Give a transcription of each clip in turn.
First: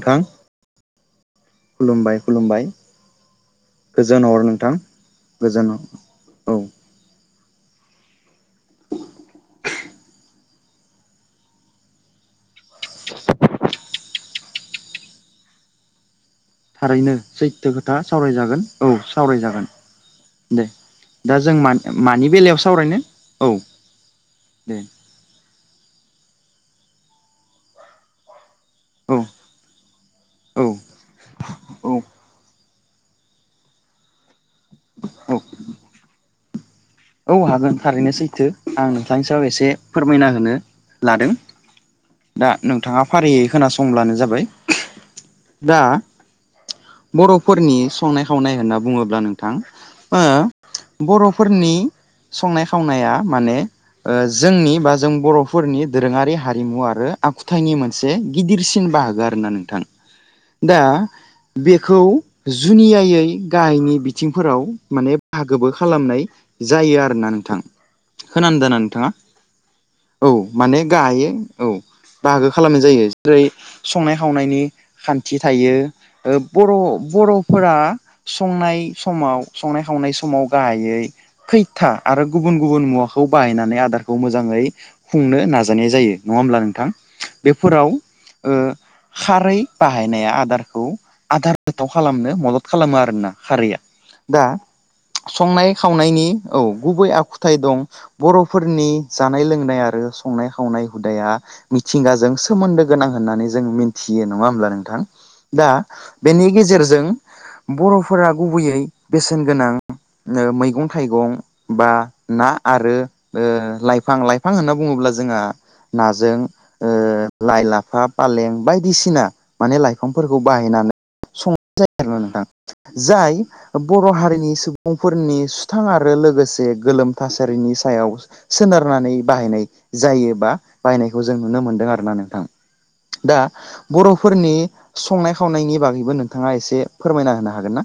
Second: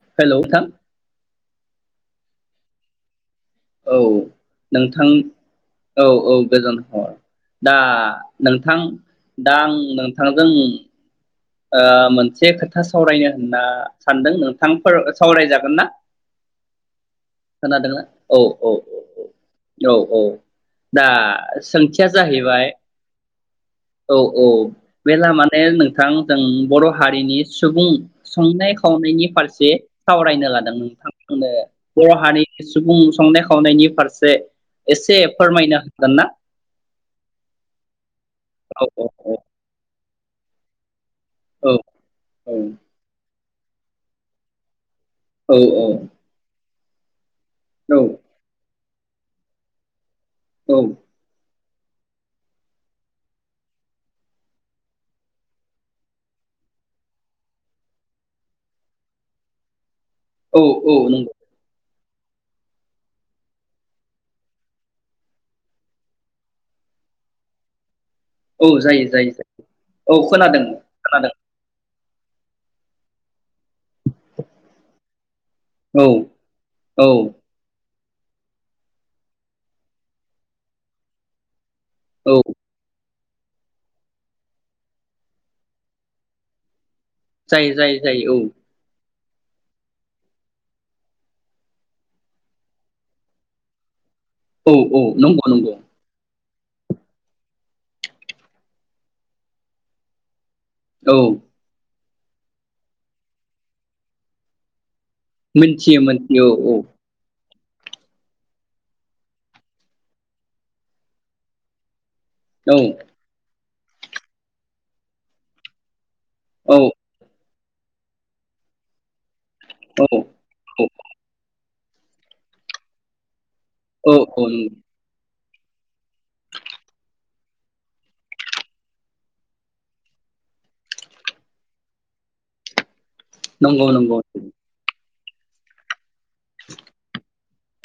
नोंथां खुलुमबाय खुलुमबाय औ गोजोन हर नोंथां गोजोन औ औ गोजोन हर दा नोंथां दा आं नोंथांजों ओ मोनसे खोथा सावरायनो होनना सानदों नोंथांफोर सावरायजागोन ना? थारैनो सैथो खोथा खोनादोंना औ औ सावरायजागोन औ औ सावरायजागोन औ औ दे दा सोंथिया मानि बेलायाव जाहैबाय सावरायनो औ औ औ दे बेला माने नोंथां जों बर' हारिनि सुबुं संनाय औ खावनायनि फारसे सावरायनो औ लादों नोंथांमोननो औ बर' हारिनि सुबुं संनाय खावनायनि फारसे एसे औ फोरमायनो होगोन ना? औ हागोन थारैनो सैथो औ आं नोंथांनि सायाव एसे फोरमायना होनो लादों दा नोंथाङा फारियै खोनासंब्लानो जाबाय। औ औ बर' फोरनि संनाय खावनाय होना बुं बुङोब्ला नोंथां ओ बर'फोरनि संनाय खावनाया माने ओ जोंनि बा जों बर'फोरनि दोरोङारि हारिमु आरो आखुथाइनि मोनसे गिदिरसिन बाहागो आरो ना नोंथां। दा औ औ नंगौ बे खौ जुनियायै गाहायनि बिथिंफोराव माने फागोबो खालामनाय जायो आरो ना नोंथां। होनान दोना औ जायो नोंथाङा जायो जायो औ खोनादों माने गाहायै खोनादों औ। बाहागो खालामनाय जायो जेरै संनाय खावनायनि खान्थि थायो औ ओ औ बर'-बर'फोरा संनाय समाव संनाय खावनाय समाव गाहायै खै था आरो औ गुबुन गुबुन मुवाखो खौ बाहायनानै आदारखौ मोजाङै खुंनो नाजानाय जायो नङा होमब्ला नोंथां। जायो बेफोराव जायो जायो ओ खारै बाहायनाया आदारखौ आदार गोथाव खालामनो मदद खालामो आरोना खारैया। दा औ औ नंगौ संनाय नंगौ खावनायनि औ गुबै आखुथाय दं बर'फोरनि जानाय लोंनाय आरो संनाय संनाय औ हुदाया मि मिथिंगाजों सोमोन्दो गोनां होननानै जों मिन्थियो नङा होमब्ला नोंथां। दा मोनथियो बेनि मोनथियो औ गेजेरजों बर'फोरा गुबैयै बेसेन गोनां ओ मैगं थाइगं बा ना आरो ओ लाइफां लाइफां होनना बुङोब्ला जोंहा ना जों औ ओ लाइ, लाफा, पालें बायदिसिना । माने औ लाइफांफोरखौ बाहायनानो [unintelligible] नोंथां जाय बर' औ औ हारिनि सुबुंफोरनि सुथां आरो लोगोसे गोलोम थासारिनि सायाव सोनारनानै बाहायनाय जायोबा बाहायनायखौ जों नुनो मोनदों आरो ना नोंथां । दा नंगौ बर' नंगौ फोरनि संनाय खावनायनि बागैबो नों थाङा एसे फोरमायना होनो हागोन ना?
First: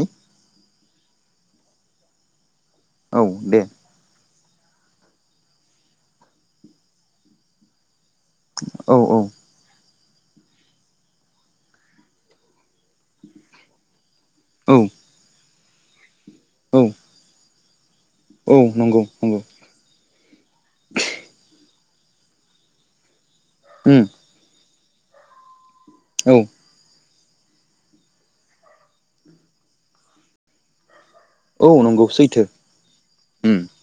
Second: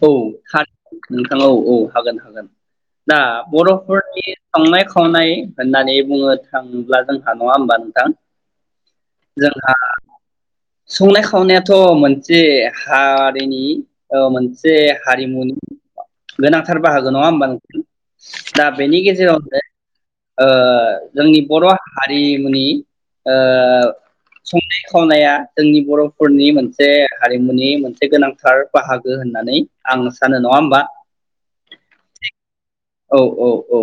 औ [unintelligible] नोंथां औ औ हागोन हागोन । दा औ दे बर'फोरनि संनाय खावनाय होननानै [unintelligible] थांल्बा जोंहा नङा होमबा नोंथां औ जोंहा संनाय खावनायाथ' मोनसे हारिनि ओ से औ हारिमुनि गोनांथार औ बाहागो नङा होमबा औ [inaudible] दा नंगौ बेनि नंगौ गेजेरावनो ओ जोंनि बर' [unintelligible] हारिमुनि ओ उम संनाय [unintelligible] स'नाया जोंनि औ बर'फोरनि मोनसे हारिमुनि मोनसे गोनांथार बाहागो होन नानै आं सानो नङा होमबा? औ नंगौ सैथो । औ औ औ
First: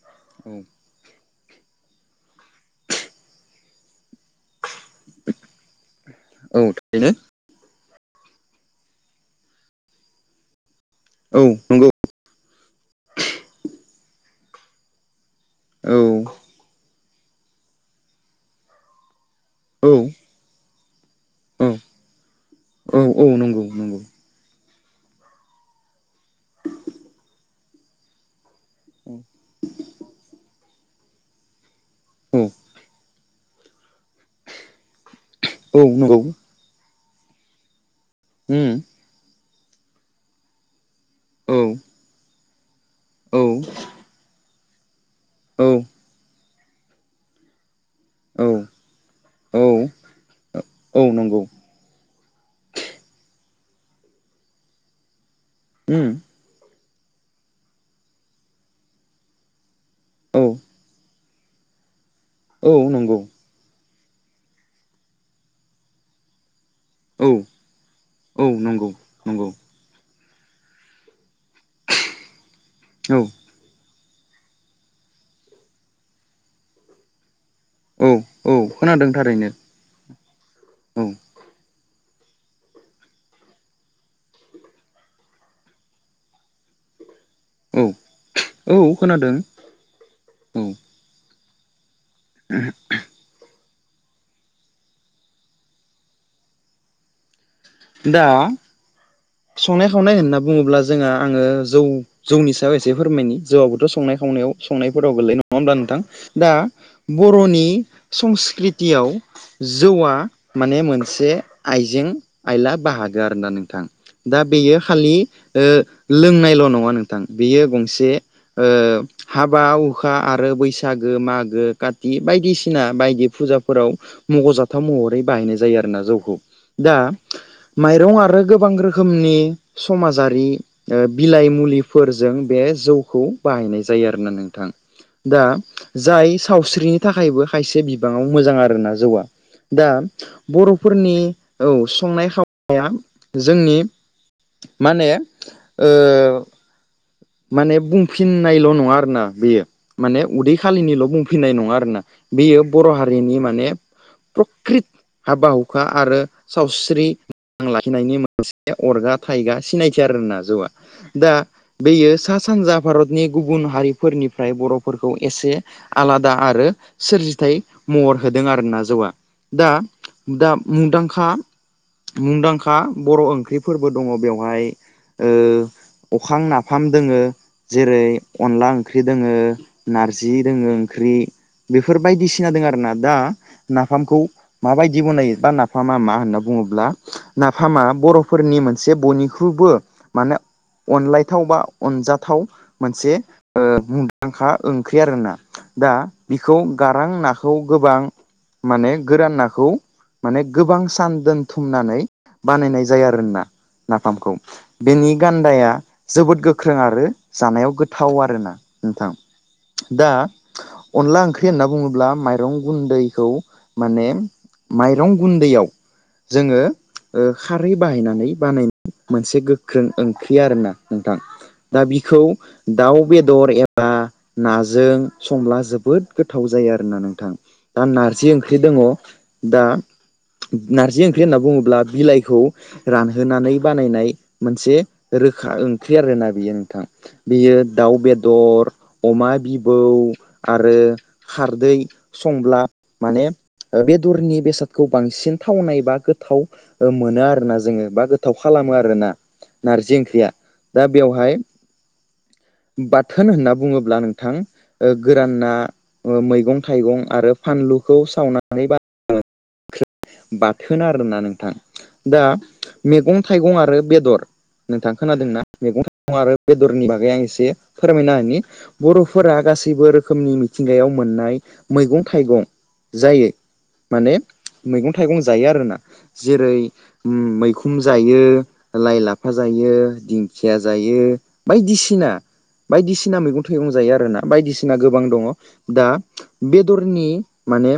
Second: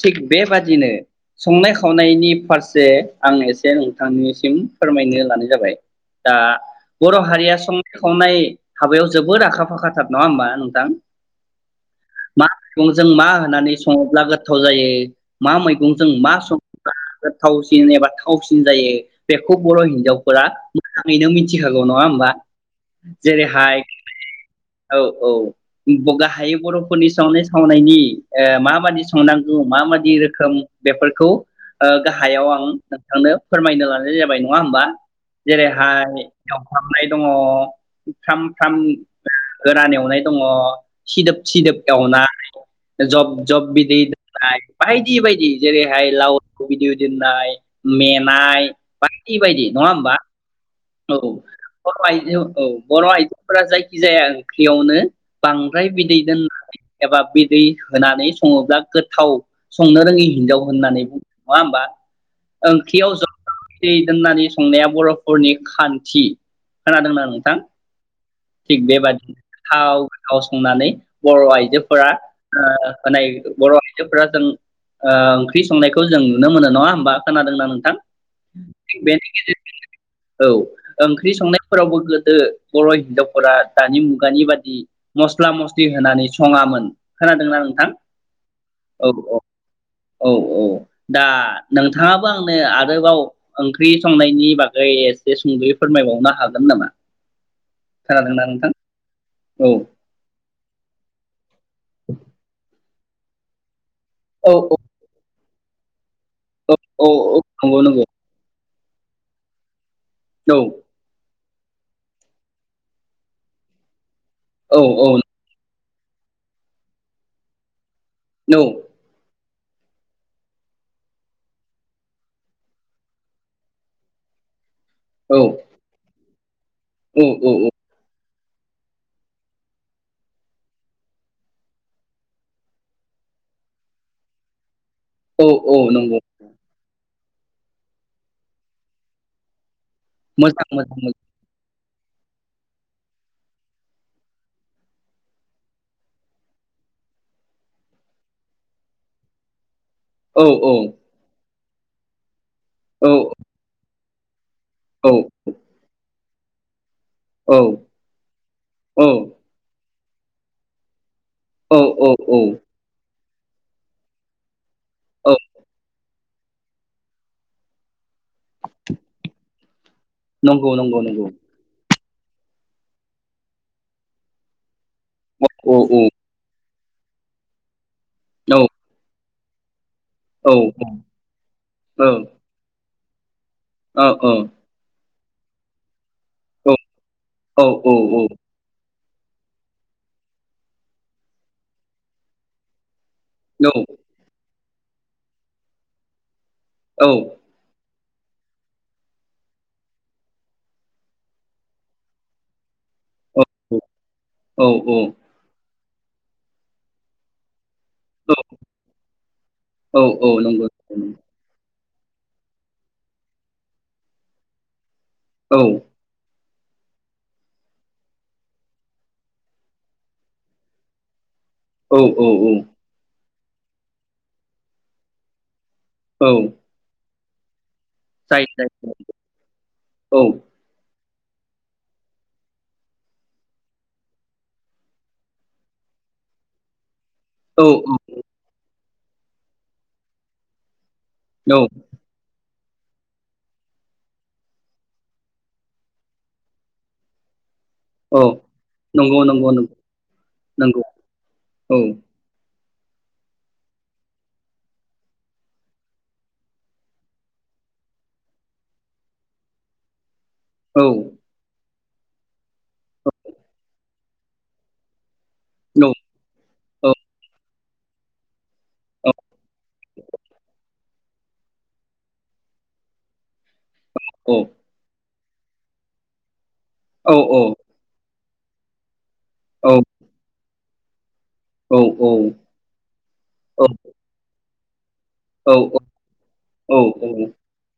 थिग औ बेबादिनो संनाय खावनायनि फारसे आं एसे नोंथांनिसिम फोरमायनो लानाय जाबाय दा औ थारैनो बर' हारिया सं संनाय हाबायाव जोबद आखा फाखाथार नङा होमबा नोंथां? औ नंगौ । जों मा होननानै सङोब्ला गोथाव जायो? मा औ मैगंजों मा सं गोथावसिन एबा थावसिन जायो बेखौ बर' औ हिनजावफोरा थारैनो मिथिखागौ नङा होमबा औ औ नंगौ जेरैहाय नंगौ औ औ गाहायै बर'फोरनि सायावनो ए खावनायनि ए माबादि संनांगौ माबादि रोखोम बेफोरखौ ओ औ गाहायाव आं थांनो फोरमायनो लादों बे जाबाय नङा होनबा औ जेरैहाय नंगौ एवफ्राम होनाय दङ मुथाम उम मुथाम नो गोरान एवनाय दङ सिदोब सिदोब औ गावना [unintelligible] जब औ जब बिदै दोननाय बाय दि बायदि औ जेरैहाय लाव [unintelligible] मेनाय औ बायदि बायदि औ नङा होमबा औ बर' आइजो औ बर' आइ फोरा जायखि जाया ओंख्रियावनो बांद्राय उम बिदै दोननानै एबा बि दै होनानै सङोब्ला गोथाव संनो रोङि औ हिनजाव होननानै बुङो नङा होमबा। औ ओंख्रियाव नंगौ जों दै होननानै संनाया बर'फोरनि खान्थि। खोनादोंना औ नोंथां औ थिग नंगौ बेबादिनो नंगौ थाव गाव संनानै बर' आइजोफोरा ओ औ मानै बर' आइ आयजोफोरा जों ओ ओंख्रि संनायखौ जों नुनो मोनो नङा होमबा। खोनादोंना नोंथां औ औ थिग खोनादों बेनि थारैनो गेजेरजोंनो औ औ ओंख्रि संनाय फोरावबो गोदो बर हिनजावफोरा दानि मुगानि बादि मस्ला मस्लि होनानै सङामोन। खोनादोंना औ नोंथां? औ औ औ औ दा नोंथ थाङाबो आंनो आरोबाव ओंख्रि संनायनि बागै एसे सुंदयै फोरमायबावनो हागोन नामा? दा खोनादोंना नोंथां? औ संनाय खावनाय होनना बुङोब्ला जोंहा आङो जौ जौनि सायाव एसे फोरमायनि जौआबोथ संनाय खावनायाव औ संनायफोराव गोलैयोन नङा होमबा नोंथां? दा औ बरनि नंगौ संस्कृत तियाव जो । जौआ नंगौ माने मोनसे आइजें आइला बाहागो आरोना नोंथां। दा बेयो औ औ खालि ओ लोंनायल नङा नोंथां बियो गंसे औ ओ हाबा हुखा आरो बैसागो मागो काति बायदिसिना बायदि फुजाफोराव मखजाथ थाव महरै औ बाहायनाय जायो आरोना जौखौ। दा औ माइरं आरो गोबां रो रोखोमनि समाजारि ओ बिलाइ मुलिफोरजों बे जौखौ बाहायनाय जायो आरोना नोंथां। दा औ औ नंगौ जाय सावस्रि बेनि थाखायबो खायसे बिबाङाव मोजां आरोना जौवा । दा मोजां मोजां बरफोरनि औ संनाय खावाया जोंनि माने ओ माने बुंफिननायल नङा आरोना बेयो । माने मोजां औ उदै औ खालिनिल बुंफिननाय नङा मा आरोना बेयो बर औ हारिनि माने । प्रक्रित औ हाबा हुखा आरो सावस्रि औ [unintelligible] लाखिनायनि मोनसे - अरगा औ थायगा सिं नायसै आरोना जौआ दा बेयो औ सा औ सानजा भारत नि गुबुन हारिफोरनिफ्राय बर' फोरखौ औ एसे आलादा आरो सोरजिथाय महर होदों आरो ना जौआ दा दा नंगौ नंगौ नंगौ मुंन्दांखा मुंदांखा बर' ओ फुख्रिफोरबो दङ बेवहाय, अ औ औ फाम दोङो जेरै औ अनला ओंख्रि दोङो, नारजि औ दोंङो ओंख्रि बेफोर बायदिसिना दोंङो आरो ना दा औ नाफामखौ माबायदि बनायो, बा नाफामा मा? होनना बुङोब्ला औ नाफामा औ बर' मोनसे बयनिख्रुबो माने अनलायथाव बा अनजाथाव मोनसे, ओ मुंन्दांखा ओंख्रि आरोना दा बिखौ गारां नाखौ गोबां माने गोरान नाखौ माने गोबां सान दोनथुमनानै बानायनाय जाया ना नाफामखौ औ बेनि गान्दाया जोबोद गोख्रों आरो जानायाव गोथ थाव आरो ना नोंथां दा नंगौ औ अनला ओंख्रि होनना बुङो ब्ला मायरं गुन्दैखौ माने माइ, माइरं गुन्दैयाव जोङो ओ खारै बाहायनानै बानायनाय मोनसे गोख्रों ओंख्रि आरोना नोंथां, दा औ बिखौ औ दाउ बेद बेदर एबा नाजों संला जोब, जोबोद गोथाव जायो आरोना नोंथां, दा नारजि जायो ओंख्रि जायो दङ दा औ नारजि ओं [unintelligible] होनना बुङोब्ला बिलाइ खौ रानहोनानै बानायनाय मोनसे रोखा ओंख्रि आरोना बियो नोंथां। बेयो औ दाउ बेदर अमा बिबौ आरो औ खारदै संब्ला माने बेदरनि बेसादखौ बांसिन थावनाय बा गोथाव ओ मोनो आरोना जोङो बा औ गोथाव खालामोआरोना नंगौ नंगौ नंगौ नार्जि ओंख्रिआ दा नंगौ बेयावहाय औ बाथोन होनना बुङोब्ला नोंथां गोरान ना मैगं थाइगं आरो फानलुखौ सावनानै बा [unintelligible] औ बाथोन आरोना नोंथां दा मेगं थाइगं आरो बेदर नोंथां खोनादों ना औ मेगंं थाइगं आरो बेदरनि बागै आं एसे फोरमायना होनि बरफोरा गासैबो रोखोमनि मिथिंगायाव मोननाय मैगं थाइगं जायो माने औ मैगं थाइगं जायो आरोना जेरै औ मैखुन जायो लायलाफ फाजायो दिंखि [unintelligible] जायो औ बायदिसिना बायदिसिना मैगं थाइगं जायो आरोना बायदिसि ना गोब बां दङ। दा औ बेदरनि औ औ माने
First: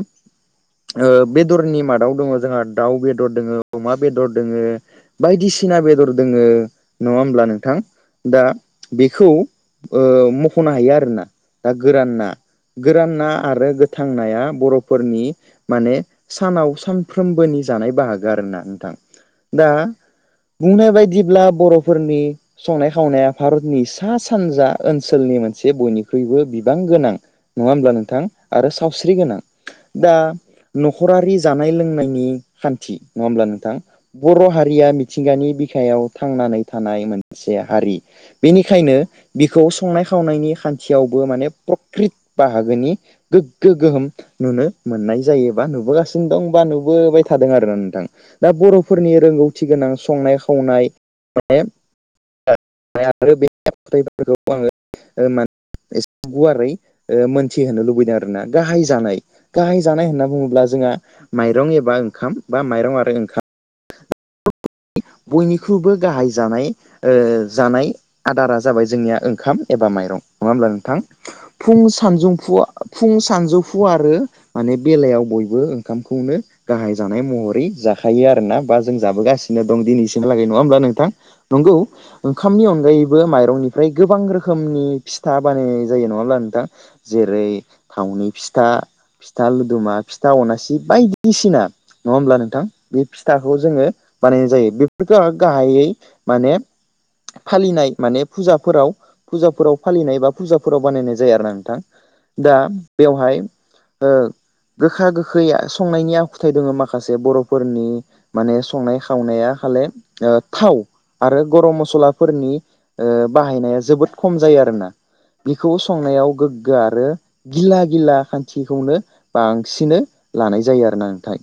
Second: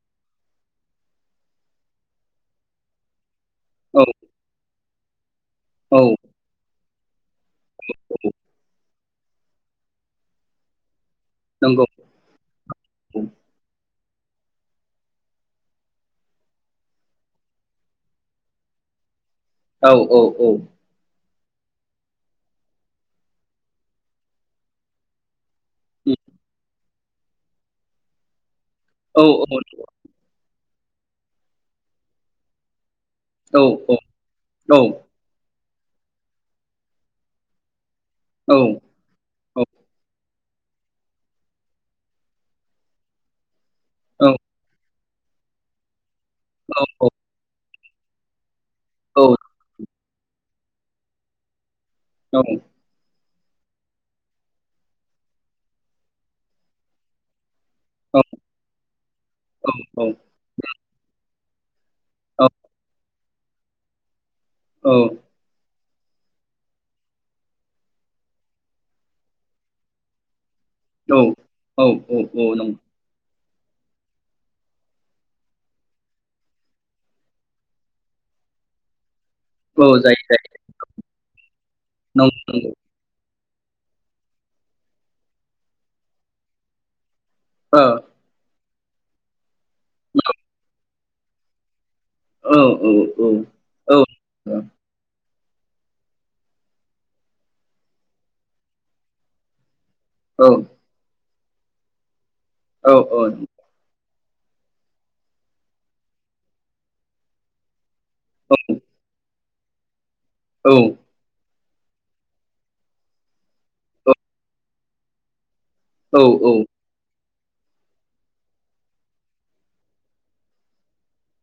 ओ बेदरनि मादाव दङ जोंहा दाउ बेदर दङ अमा बेदर दोङो बायदिसिना बेदर दोङो नङा होम्ला नों थां दा बेखौ ओ मखनो हायो आरोना दा नंगौ गोरान ना गोरान औ ना आरो गो थां नाया बर'फोरनि माने सानाव सानफ्रोमबोनि जानाय बाहागो आरो ना नोंथां दा औ औ बुंनाय बायदिब्ला बर'फोरनि संनाय खावनाया भारतनि सा सानजा ओनसोलनि मोनसे बयनिख्रुइबो बिबां गोनां नङा होमब्ला नोंथां? आरो सावस्रि गोनां दा न'खरारि जानाय लोंनायनि खान्थि नङा होमब्ला औ नोंथां? बर औ-औ-औ-औ-औ-औ-औ-औ-औ-औ-औ-औ-औ-औ-औ-औ-औ-औ-औ-औ-औ औ हारिया मिथिंगानि बिखायाव थांनानै थानाय मोनसे हारि बेनिखायनो बिखौ संनाय खावनायनि खान्थियावबो माने प्रकृत बाहागोनि गो गो गोहोम नुनो मोननाय जायोबा नुबोगासिनो दं बा नुबोबाय थादों आरो दा बर' फोरनि रोंगौथि गोनां संनाय खावनाय माने औ [unintelligible] गुवारै ओ मोन थि होनो लुबैदों आरोना गाहाय जानाय गाहाय जानाय होनना बुङोब्ला जोंहा माइरं एबा बा ओंखाम बा माइरं आरो [unintelligible] औ बो गाहाय जानाय ओ जानाय आदारा जाबाय जोंनिया ओंखाम एबा माइरं नङा होमब्ला नोंथां फुं औ सानजौफु नंगौ फुं सानजौ फु आरो माने बेलायाव बयबो ओंखामखौनो गाहाय जानाय महरै जाखायो आरोना बा जों जाबोगासि नो दं औ जायो दिनैसिम लागै जायो नङा होमब्ला नोंथां? नंगौ नं ओंखामनि अनगायैबो माइ रावनिफ्राय गोबां रोखोमनि फिथा बानायनाय जायो नङा होमबा नोंथां? जेरै थावनि फिथा फिथा लुब दुमा फिथा अनासि बायदि दिसिना नङा होमब्ला नोंथां? बे फिथाखौ जोङो बानायनाय जायो बेफोरखौ गाहायै माने फालिनाय माने फुजाफोराव फुजाफोराव फालिनाय बा फुजाफोराव बानायनाय जायो आरो ना नोंथां। दा बेवहाय नंगौ ओं गोखा गोखै संनायनि आखुथाय दङ माखासे बर'फोरनि माने संनाय खा नाया खाले ओ थाव आरो गरम मसलाफोरनि बाहायनाया जोबोद खम जायो आरोना। बिखौ संनायाव गोगगो आरो गिला गिला खान्थिखौनो बांसिनो लानाय जायो आरो ना नोंथां।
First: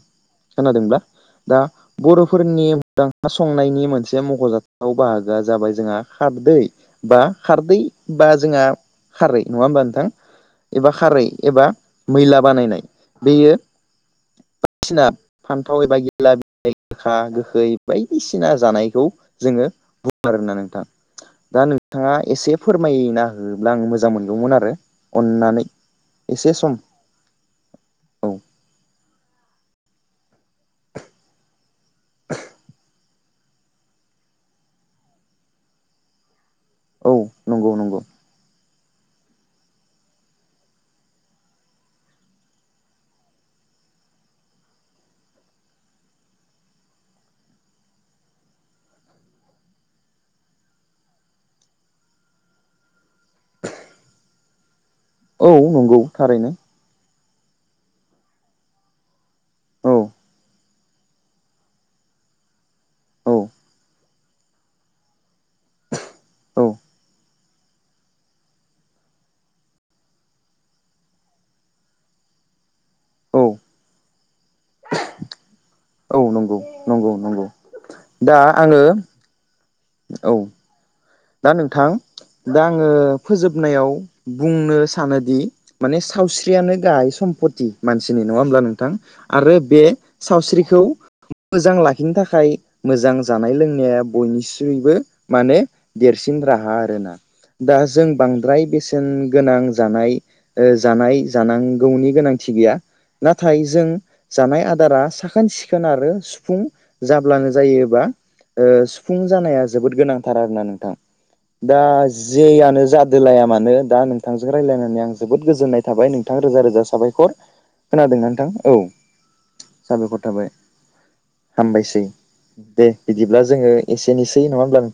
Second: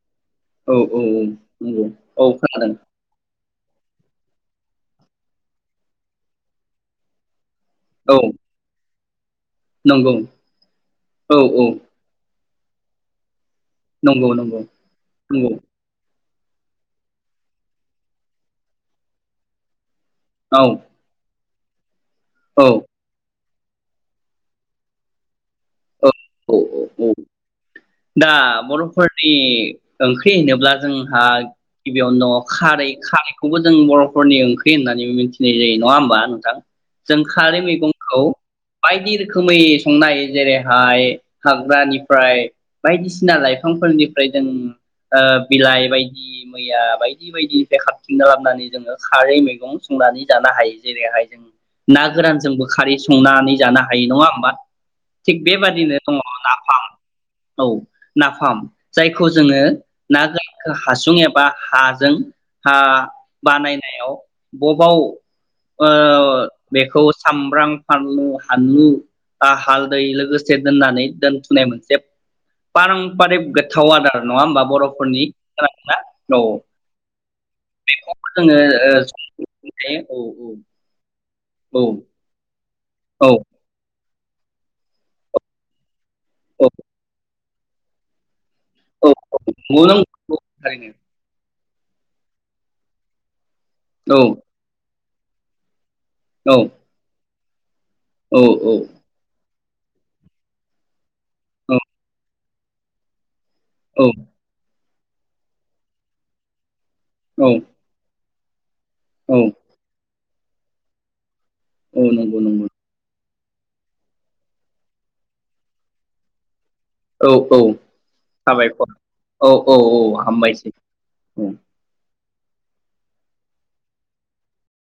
औ खोनादोंब्ला औ औ दा बुं [unintelligible] औ खोनादों संनायनि मोनसे मख'जाथाव बाहागोआ जाबाय जोंहा खारदै बा खारदै औ बा जोंहा खारै नङा होमबा नोंथां नंगौ एबा खारै एबा औ-औ मैला बानायनाय बेयो नंगौ नंगौ [unintelligible] नंगौ फान्थाव एबा [unintelligible] गोखा गोखै बायदिसिना जानायखौ जोङो आरोना औ नोंथां। दा नों नोंथाङा एसे फोरमायना होब्ला आं मोजां मोनगौमोन आरो अननानै औ एसे औ सम औ औ दा बर'फोरनि ओंख्रि होनोब्ला जोंहा गिबियावनो दङ खारै खारै बेखौबो जों बरफोरनि ओंख्रि होननानै मिथिनाय जायो नङा होमबा नोंथां औ जों खारै नंगौ नंगौ मैगंखौ बायदि रोखोमै संनाय जेरैहाय हाग्रानिफ्राय बायदिसिना लाइफांफोरनिफ्राय जों ओ बिलाइ बायदि मैया बायदि बायदिनिफ्राय खारथिंना लाबोनानै जोङो खारै मैगं संनानै जानो हायो जेरैहाय जों ना गोरानजोंबो खारै संनानै जानो हायो नङा होमबा? थिग औ बेबादिनो नंगौ अ थारैनो नाफाम औ नाफाम जायखौ जोङो औ ना गोरां हासुं एबा हाजों हा औ बानायनायाव बबाव ओ औ बेखौ सामब्राम फानलु हानलु हालदै लोगोसे दोननानै दोनथुनाय मोनसे पारमपारिक औ गोथाव आदार नङा होमबा बरफोरनि औ नंगौ नंगौ नंगौ दा जोङो आङो ओ औ औ दा नोंथां दा आङो फोजोबनायाव बुंनो सानोदि माने सावस्रियानो गाहाय सम्पत। मानसि नङा होनब्ला नो नोंथां आरो बे औ नंगौ नों सावस्रिखौ थारैनो मोजां लाखिनो थाखाय मोजां जानाय लोंनाय बयनिसुबो माने देरसिन औ राहा आरो ना दा जों औ बांद्राय औ बेसेन गोनां जानाय ओ जानाय जानांगौनि गोनांथि थि गैया ना नाथाय जों औ जानाय आदारा साखोन सिखोन आरो सुफुं जाब्लानो औ जायोबा। ओ सुफुं औ जानाया जोबोद गोनां थारार होननानै दा दा औ नंगौ नंगौ जेयानो जा दोलाया मानो दा नोंथांजों रायज्लायनानैं जोबोद गोजोननाय थाबाय नोंथां रोजा रोजा औ साबायखर औ खोनादोंना नोंथां औ साबायखर औ औ औ साबायखर थाबाय हामबायसै। हामबायसै दे बिदिब्ला जोङो एसेनोसै नङा होमब्ला नोंथां